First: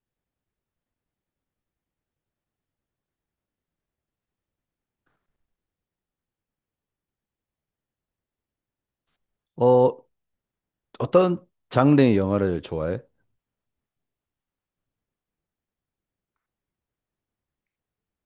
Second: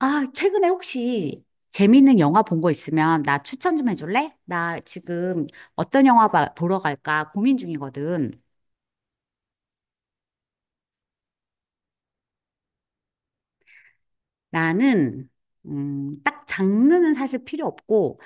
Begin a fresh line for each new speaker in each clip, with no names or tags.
아, 최근에 혹시 재밌는 영화 본 거 있으면 나 추천 좀 해줄래? 나 지금 어떤 영화 보러 갈까 고민 중이거든.
어, 어떤 장르의 영화를 좋아해?
나는, 딱 장르는 사실 필요 없고,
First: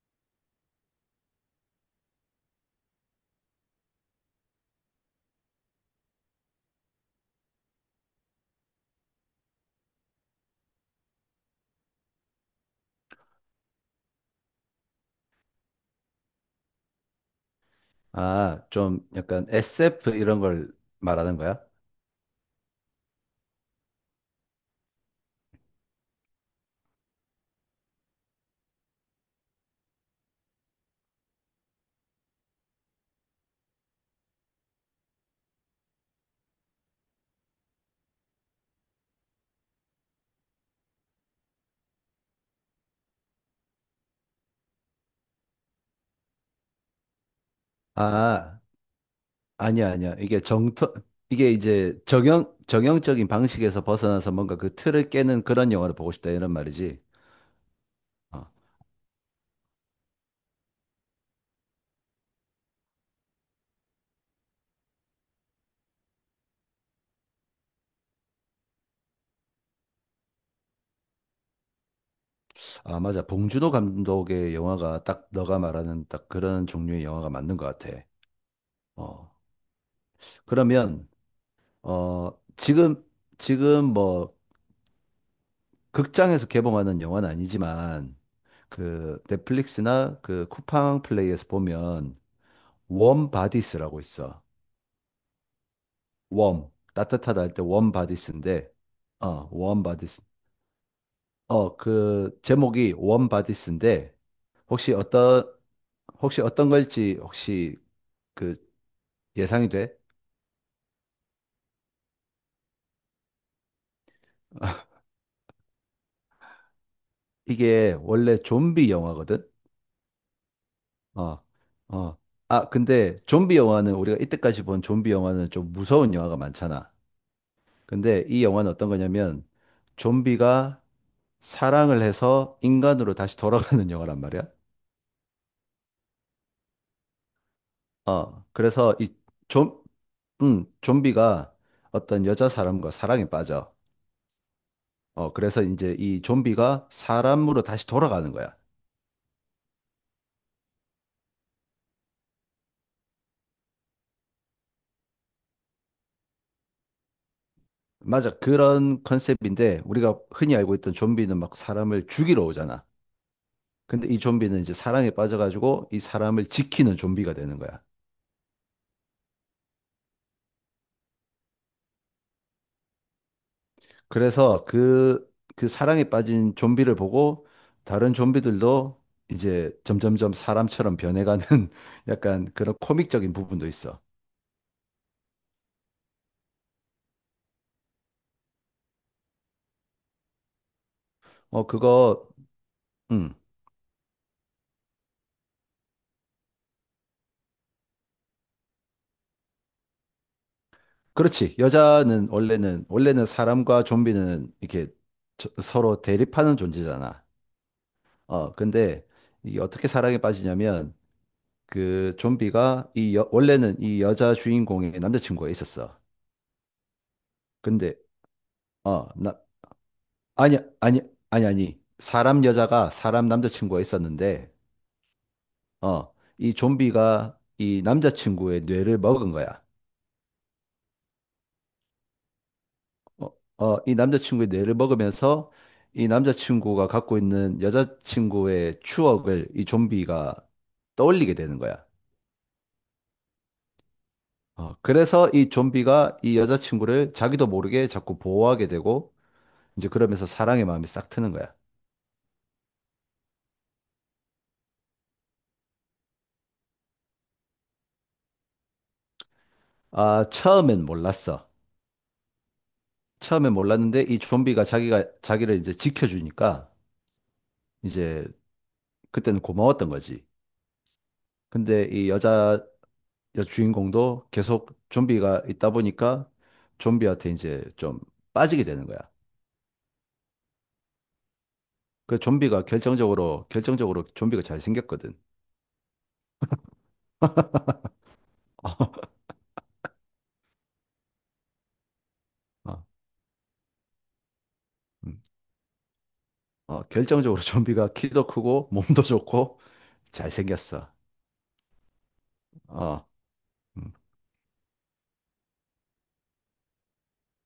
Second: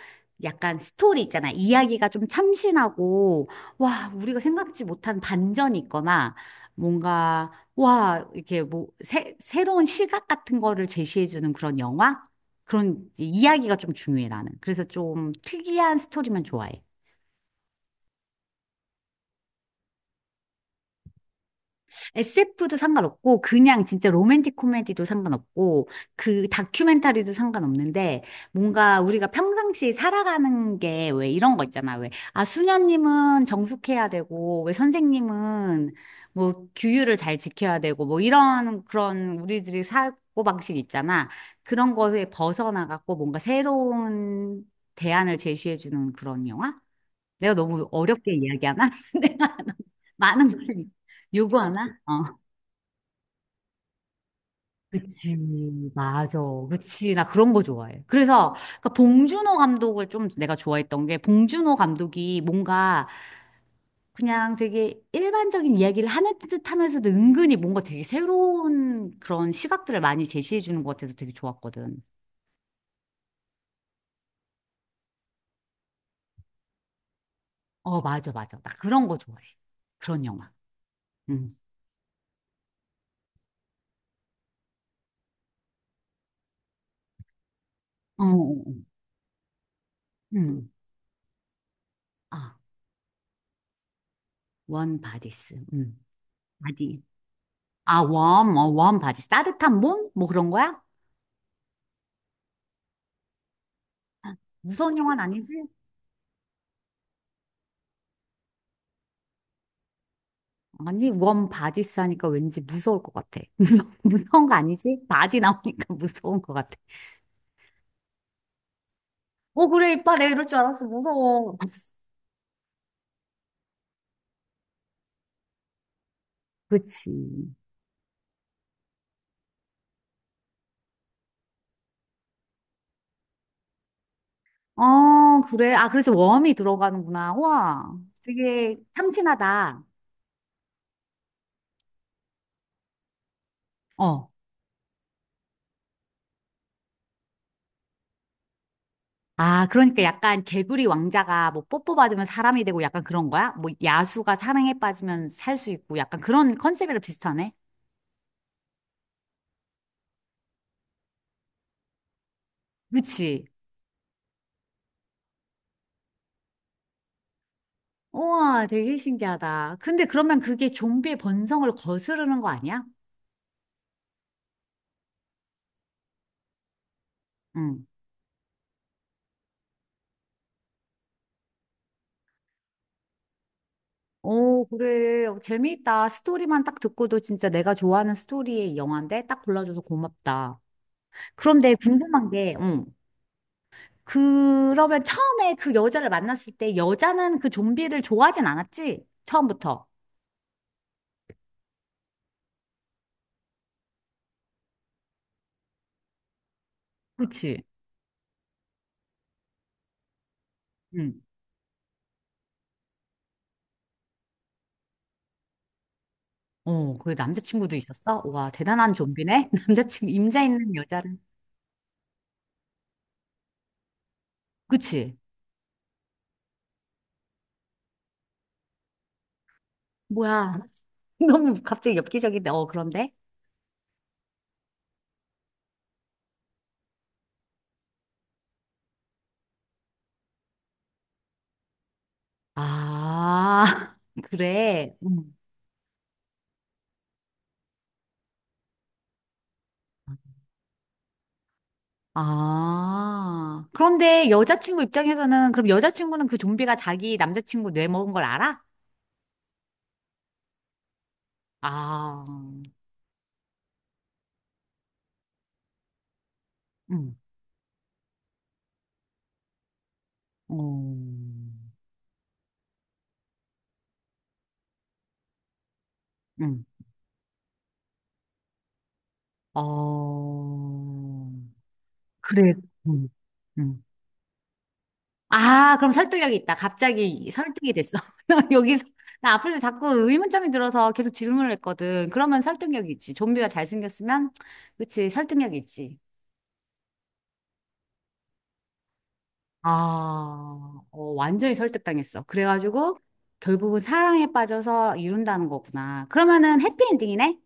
약간 스토리 있잖아. 이야기가 좀 참신하고, 와, 우리가 생각지 못한 반전이 있거나, 뭔가, 와, 이렇게 뭐, 새로운 시각 같은 거를 제시해주는 그런 영화? 그런 이야기가 좀 중요해, 나는. 그래서 좀 특이한 스토리만 좋아해.
아, 좀 약간 SF 이런 걸 말하는 거야?
SF도 상관없고, 그냥 진짜 로맨틱 코미디도 상관없고, 그 다큐멘터리도 상관없는데, 뭔가 우리가 평상시 살아가는 게 왜 이런 거 있잖아. 왜, 아, 수녀님은 정숙해야 되고, 왜 선생님은 뭐 규율을 잘 지켜야 되고, 뭐 이런 그런 우리들이 사고 방식 있잖아. 그런 거에 벗어나갖고 뭔가 새로운 대안을 제시해주는 그런 영화? 내가 너무 어렵게
아,
이야기하나? 내가
아니야, 아니야.
많은 걸
이게
요구하나?
이제
어.
정형적인 방식에서 벗어나서 뭔가 그 틀을
그치,
깨는 그런 영화를 보고 싶다
맞아.
이런 말이지.
그치, 나 그런 거 좋아해.
어.
그래서, 그 봉준호 감독을 좀 내가 좋아했던 게, 봉준호 감독이 뭔가 그냥 되게 일반적인 이야기를 하는 듯 하면서도 은근히 뭔가 되게 새로운 그런 시각들을 많이 제시해 주는 것 같아서 되게 좋았거든.
아, 맞아. 봉준호 감독의 영화가 딱 너가 말하는 딱 그런 종류의 영화가 맞는 것 같아.
어, 맞아, 맞아. 나 그런 거
어.
좋아해. 그런 영화.
그러면,
응.
어, 지금, 지금 뭐, 극장에서 개봉하는 영화는 아니지만,
어, 어, 어.
그 넷플릭스나 그
응.
쿠팡 플레이에서 보면
아,
웜 바디스라고 있어.
원 바디스. 응.
웜.
바디.
따뜻하다 할 때 웜
아, 원, 어,
바디스인데
원 바디스.
어,
따뜻한
웜
몸?
바디스.
뭐 그런 거야?
어, 그 제목이 웜 바디스인데 혹시
무서운 영화는
어떤
아니지?
혹시 어떤 걸지 혹시 그 예상이 돼?
아니, 원 바디 싸니까 왠지 무서울 것 같아. 무서운 거 아니지? 바디 나오니까 무서운 것 같아.
이게 원래 좀비 영화거든.
어, 그래, 이빨 내 이럴 줄 알았어.
어.
무서워.
어. 아, 근데 좀비 영화는 우리가 이때까지 본 좀비 영화는 좀 무서운 영화가 많잖아.
그치.
근데 이 영화는 어떤 거냐면 좀비가 사랑을 해서 인간으로 다시 돌아가는 영화란 말이야.
어, 그래. 아, 그래서 웜이 들어가는구나. 와,
어,
되게
그래서 이
참신하다.
좀, 좀비가 어떤 여자 사람과 사랑에 빠져.
어.
어, 그래서 이제 이 좀비가 사람으로 다시 돌아가는 거야.
아, 그러니까 약간 개구리 왕자가 뭐 뽀뽀 받으면 사람이 되고 약간 그런 거야? 뭐 야수가 사랑에 빠지면 살 수 있고 약간 그런 컨셉이랑 비슷하네?
맞아. 그런 컨셉인데 우리가 흔히 알고 있던 좀비는 막 사람을 죽이러 오잖아.
그치.
근데 이 좀비는 이제 사랑에 빠져가지고 이 사람을 지키는 좀비가 되는 거야.
우와, 되게 신기하다. 근데 그러면 그게 좀비의 본성을 거스르는 거 아니야?
그래서 그, 그 사랑에 빠진 좀비를 보고
응.
다른 좀비들도 이제 점점점 사람처럼 변해가는 약간 그런 코믹적인 부분도 있어.
오, 그래. 어, 재미있다. 스토리만 딱 듣고도 진짜 내가 좋아하는 스토리의 영화인데 딱 골라줘서 고맙다.
어,
그런데
그거,
궁금한 게, 응.
음,
그러면 처음에 그 여자를 만났을 때 여자는 그 좀비를 좋아하진 않았지? 처음부터.
그렇지. 원래는 사람과 좀비는 이렇게 서로 대립하는 존재잖아.
그치?
어, 근데 이게 어떻게 사랑에 빠지냐면
응.
그 좀비가 원래는 이 여자 주인공의 남자친구가 있었어.
어, 그 남자친구도
근데,
있었어? 와, 대단한
어, 나,
좀비네? 남자친구, 임자
아니,
있는
아니,
여자를.
아니, 아니. 사람 여자가 사람 남자친구가 있었는데,
그치?
어, 이 좀비가 이 남자친구의 뇌를 먹은 거야.
뭐야. 너무 갑자기 엽기적인데, 어, 그런데?
어, 이 남자친구의 뇌를 먹으면서 이 남자친구가 갖고 있는 여자친구의 추억을 이 좀비가 떠올리게 되는 거야.
아,
어,
그래.
그래서
응.
이 좀비가 이 여자친구를 자기도 모르게 자꾸 보호하게 되고, 이제 그러면서 사랑의 마음이 싹 트는 거야.
아, 그런데 여자친구 입장에서는, 그럼 여자친구는 그 좀비가 자기 남자친구 뇌 먹은 걸 알아?
아, 처음엔 몰랐어.
아,
처음엔 몰랐는데 이 좀비가 자기를 이제 지켜주니까,
응.
이제 그때는 고마웠던 거지.
음,
근데 이 여자, 여주인공도 계속 좀비가 있다 보니까
응.
좀비한테 이제 좀 빠지게 되는 거야.
어,
그
그래,
좀비가
응.
결정적으로
응.
결정적으로 좀비가 잘 생겼거든.
아, 그럼 설득력이 있다. 갑자기 설득이 됐어. 나 여기서, 나 앞으로 자꾸 의문점이 들어서 계속 질문을 했거든. 그러면
어,
설득력이 있지. 좀비가 잘생겼으면, 그치,
음.
설득력이 있지.
어, 결정적으로 좀비가 키도 크고 몸도 좋고 잘
아,
생겼어.
어, 완전히 설득당했어. 그래가지고
어,
결국은
음.
사랑에 빠져서 이룬다는 거구나. 그러면은 해피엔딩이네?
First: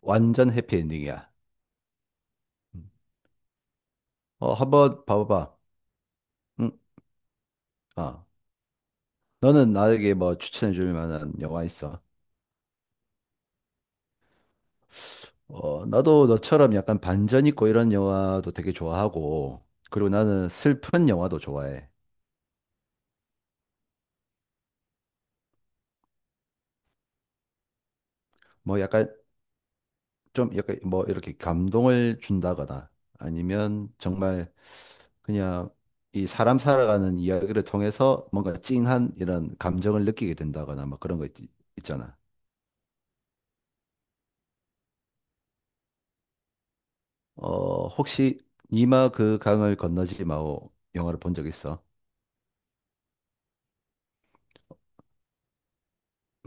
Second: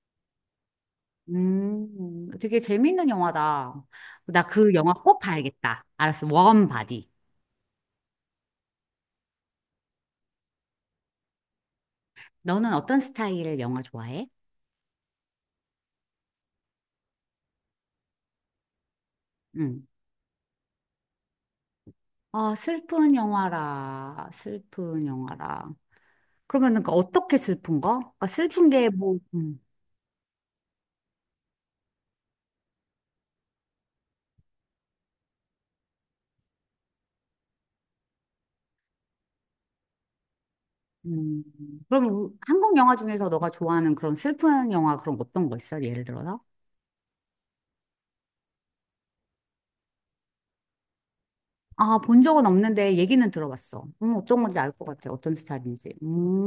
완전 해피엔딩이야.
되게
음.
재미있는 영화다. 나
어,
그 영화
한번
꼭
봐봐봐.
봐야겠다. 알았어. 원
응?
바디.
어. 너는 나에게 뭐 추천해 줄 만한 영화 있어?
너는 어떤 스타일의 영화 좋아해?
어, 나도 너처럼 약간 반전 있고 이런 영화도 되게 좋아하고,
응.
그리고 나는 슬픈 영화도 좋아해.
아, 슬픈 영화라. 슬픈 영화라. 그러면은 그 어떻게 슬픈 거? 그러니까 슬픈
뭐
게
약간
뭐,
좀 약간 뭐 이렇게 감동을 준다거나 아니면 정말 그냥 이 사람 살아가는 이야기를 통해서 뭔가 찡한 이런 감정을 느끼게 된다거나 뭐 그런 거 있,
음. 그럼
잖아.
한국 영화 중에서 너가 좋아하는 그런 슬픈 영화 그런 거 어떤 거 있어? 예를 들어서?
어, 혹시 니마 그 강을 건너지 마오 영화를 본 적 있어?
아, 본 적은 없는데 얘기는 들어봤어. 어떤 건지 알 것 같아. 어떤 스타일인지.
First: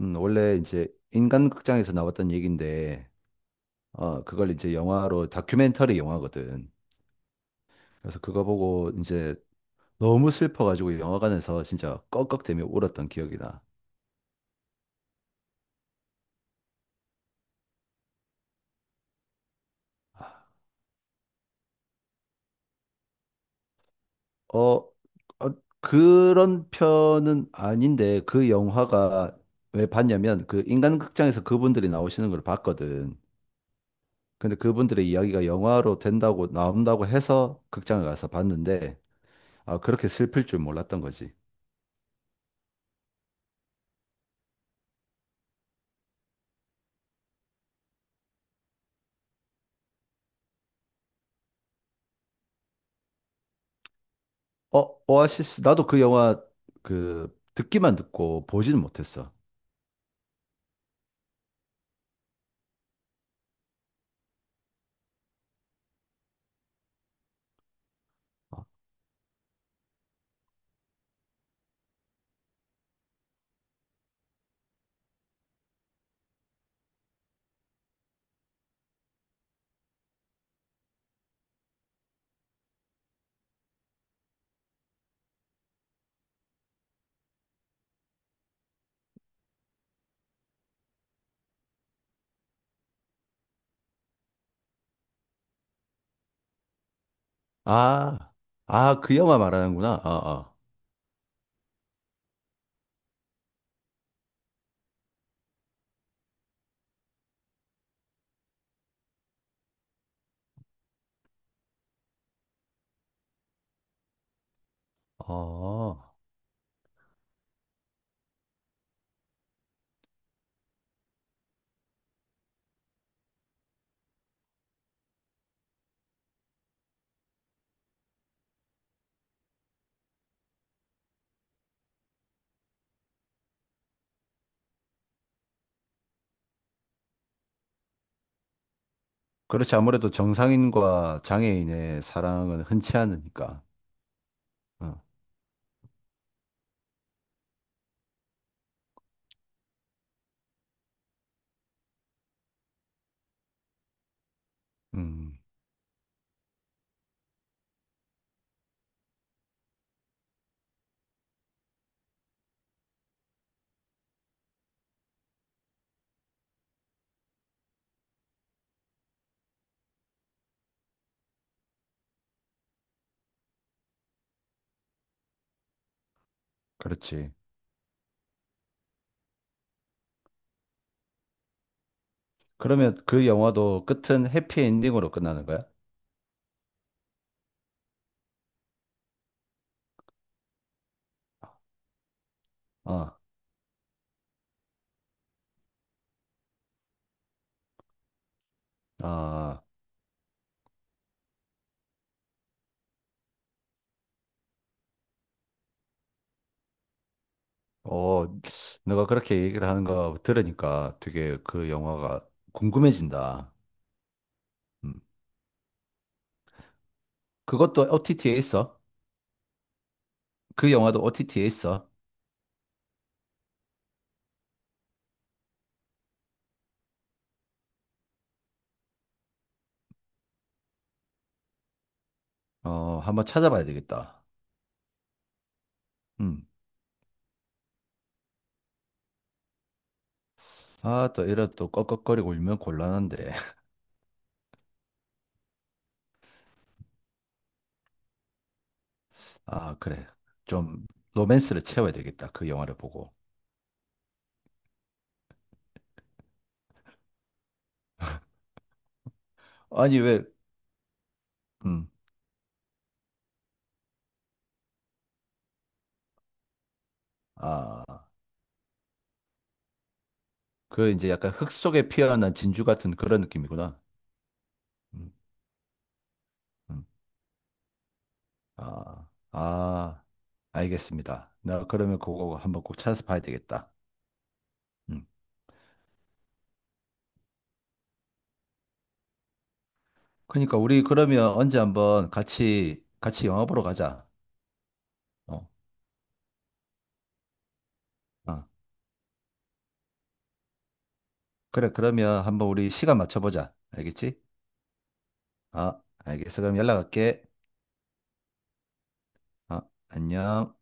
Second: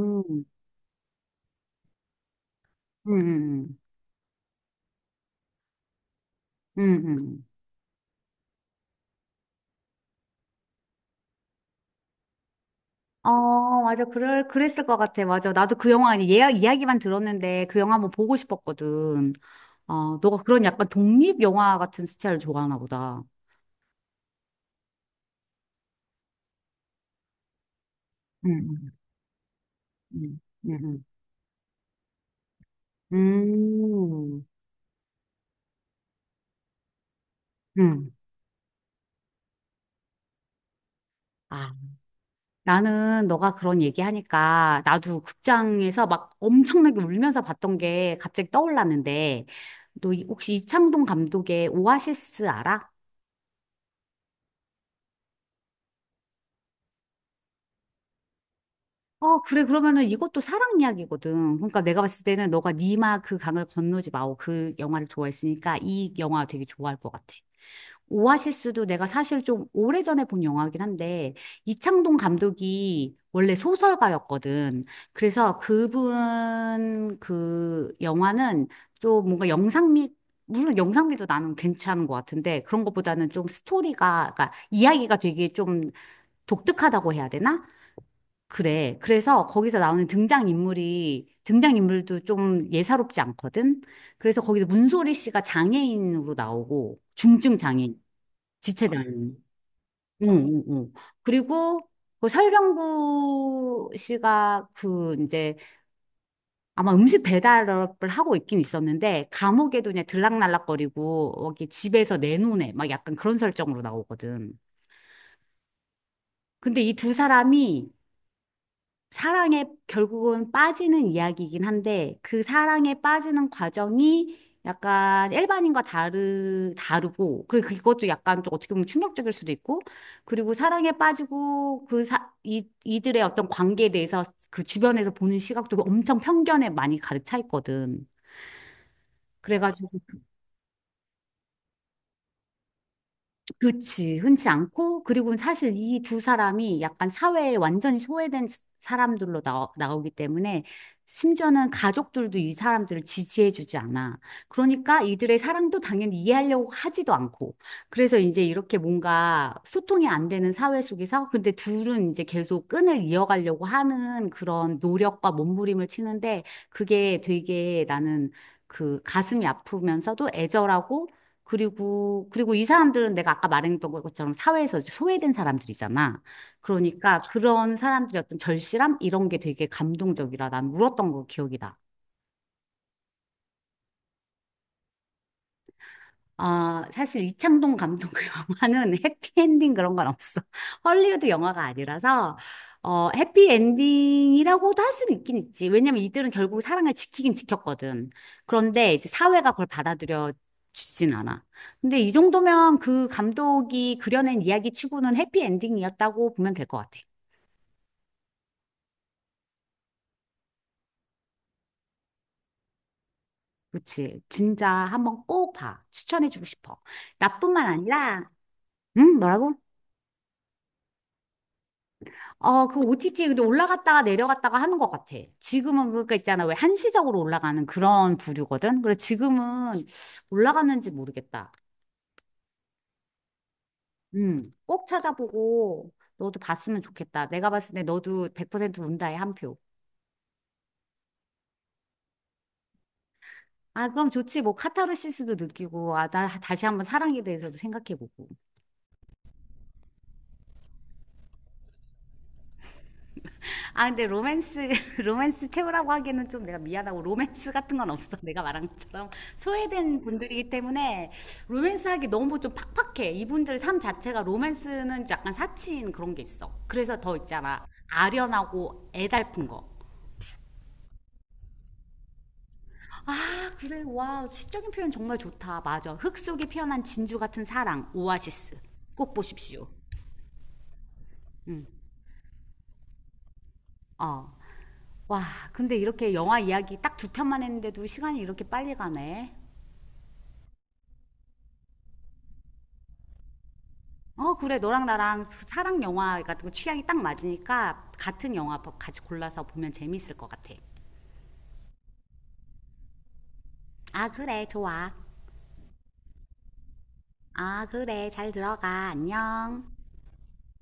원래 이제 인간극장에서 나왔던 얘기인데
음, 음,
어, 그걸 이제 영화로 다큐멘터리 영화거든.
음.
그래서 그거 보고 이제 너무 슬퍼가지고 영화관에서 진짜 꺽꺽대며 울었던 기억이 나.
어, 맞아. 그랬을 것 같아. 맞아. 나도 그 영화, 아니, 예약, 이야기만 들었는데 그 영화 한번 보고 싶었거든. 어, 너가 그런 약간 독립 영화 같은 스타일을 좋아하나 보다.
어, 어, 그런 편은 아닌데 그
음,
영화가 왜
음,
봤냐면 그
음, 음.
인간극장에서 그분들이 나오시는 걸 봤거든.
음.
근데 그분들의 이야기가 영화로 된다고 나온다고 해서
음.
극장에
음.
가서 봤는데 아, 그렇게 슬플 줄 몰랐던 거지.
아, 나는 너가 그런 얘기하니까 나도 극장에서 막 엄청나게 울면서 봤던 게 갑자기 떠올랐는데 너 혹시 이창동 감독의 오아시스 알아?
어, 오아시스 나도 그 영화 그 듣기만 듣고 보지는 못했어.
어, 그래. 그러면은 이것도 사랑 이야기거든. 그러니까 내가 봤을 때는 너가 니마 그 강을 건너지 마오 그 영화를 좋아했으니까 이 영화 되게 좋아할 것 같아. 오아시스도 내가 사실 좀 오래전에 본 영화긴 한데, 이창동 감독이 원래 소설가였거든. 그래서 그분 그 영화는 좀 뭔가 영상미, 물론 영상미도 나는 괜찮은 것 같은데, 그런 것보다는 좀 스토리가, 그러니까 이야기가 되게 좀 독특하다고 해야 되나? 그래. 그래서 거기서 나오는 등장인물도 좀 예사롭지 않거든? 그래서 거기서 문소리 씨가 장애인으로 나오고, 중증 장애인.
아,
지체
아,
장
그
는
영화 말하는구나.
응,
아,
응, 응. 그리고 그 설경구 씨가 그 이제 아마 음식 배달업을 하고 있긴 있었는데 감옥에도 그냥 들락날락거리고 여기 집에서 내놓네 막 약간 그런 설정으로 나오거든.
아. 어.
근데 이 두 사람이 사랑에 결국은 빠지는 이야기이긴 한데 그 사랑에 빠지는 과정이 약간 일반인과 다르고 그리고 그것도 약간 좀 어떻게 보면 충격적일 수도 있고 그리고 사랑에 빠지고 그 사, 이, 이들의 어떤 관계에 대해서 그 주변에서 보는 시각도 엄청 편견에 많이 가득 차 있거든.
그렇지.
그래가지고
아무래도 정상인과 장애인의 사랑은 흔치 않으니까.
그치. 흔치 않고,
어.
그리고 사실 이 두 사람이 약간 사회에 완전히 소외된 사람들로 나오기 때문에, 심지어는 가족들도 이 사람들을 지지해주지 않아. 그러니까 이들의
음,
사랑도 당연히 이해하려고 하지도 않고. 그래서 이제 이렇게 뭔가 소통이 안 되는 사회 속에서, 근데 둘은 이제 계속 끈을 이어가려고 하는 그런 노력과 몸부림을 치는데, 그게 되게 나는 그 가슴이 아프면서도 애절하고 그리고 이 사람들은 내가 아까 말했던 것처럼 사회에서 소외된 사람들이잖아. 그러니까
그렇지.
그런 사람들의 어떤 절실함? 이런 게 되게 감동적이라 난 울었던 거 기억이 나.
그러면 그 영화도 끝은 해피엔딩으로 끝나는 거야?
어, 사실 이창동 감독 영화는 해피엔딩 그런 건 없어. 헐리우드 영화가 아니라서, 어,
아,
해피엔딩이라고도 할 수는 있긴 있지. 왜냐면 이들은 결국 사랑을 지키긴 지켰거든. 그런데 이제 사회가
아,
그걸 받아들여 주진 않아. 근데 이 정도면 그 감독이 그려낸 이야기 치고는 해피엔딩이었다고 보면 될 것 같아.
어, 너가 그렇게 얘기를 하는 거 들으니까 되게 그 영화가 궁금해진다.
그렇지. 진짜
음.
한번 꼭 봐. 추천해주고 싶어. 나뿐만
그것도
아니라,
OTT에 있어?
응? 뭐라고?
그 영화도 OTT에 있어?
어, 그 OTT에 근데 올라갔다가 내려갔다가 하는 것 같아. 지금은 그거 있잖아. 왜 한시적으로 올라가는 그런 부류거든? 그래서 지금은 올라갔는지 모르겠다.
어, 한번 찾아봐야 되겠다.
꼭 찾아보고 너도
음.
봤으면 좋겠다. 내가 봤을 때 너도 100% 운다에 한 표.
아, 또 이래 또 꺽꺽거리고 울면 곤란한데.
아, 그럼 좋지. 뭐 카타르시스도 느끼고, 아, 나 다시 한번 사랑에 대해서도 생각해보고.
아, 그래. 좀 로맨스를 채워야 되겠다. 그 영화를 보고.
아 근데 로맨스 로맨스 최고라고 하기에는 좀 내가 미안하고 로맨스 같은 건 없어. 내가 말한 것처럼
아니,
소외된
왜,
분들이기 때문에 로맨스
음,
하기 너무 좀 팍팍해. 이분들 삶 자체가 로맨스는 약간 사치인 그런 게 있어. 그래서 더 있잖아,
아,
아련하고 애달픈 거.
그 이제 약간 흙 속에 피어난 진주 같은 그런
아,
느낌이구나.
그래. 와, 시적인 표현
음,
정말 좋다. 맞아, 흙 속에 피어난
음.
진주 같은 사랑, 오아시스.
아,
꼭 보십시오.
아, 알겠습니다. 나 그러면 그거 한번 꼭 찾아서 봐야 되겠다.
어.
음.
와, 근데 이렇게 영화 이야기 딱 두 편만 했는데도 시간이 이렇게 빨리 가네.
그러니까 우리 그러면 언제 한번 같이, 같이 영화 보러 가자.
어, 그래. 너랑 나랑
어,
랑 영화 같은 거 취향이 딱 맞으니까 같은
아,
영화 같이 골라서 보면 재밌을 것 같아.
그래. 그러면 한번 우리 시간 맞춰보자.
아,
알겠지?
그래, 좋아.
아, 알겠어. 그럼 연락할게.
아, 그래, 잘 들어가.
아,
안녕.
안녕.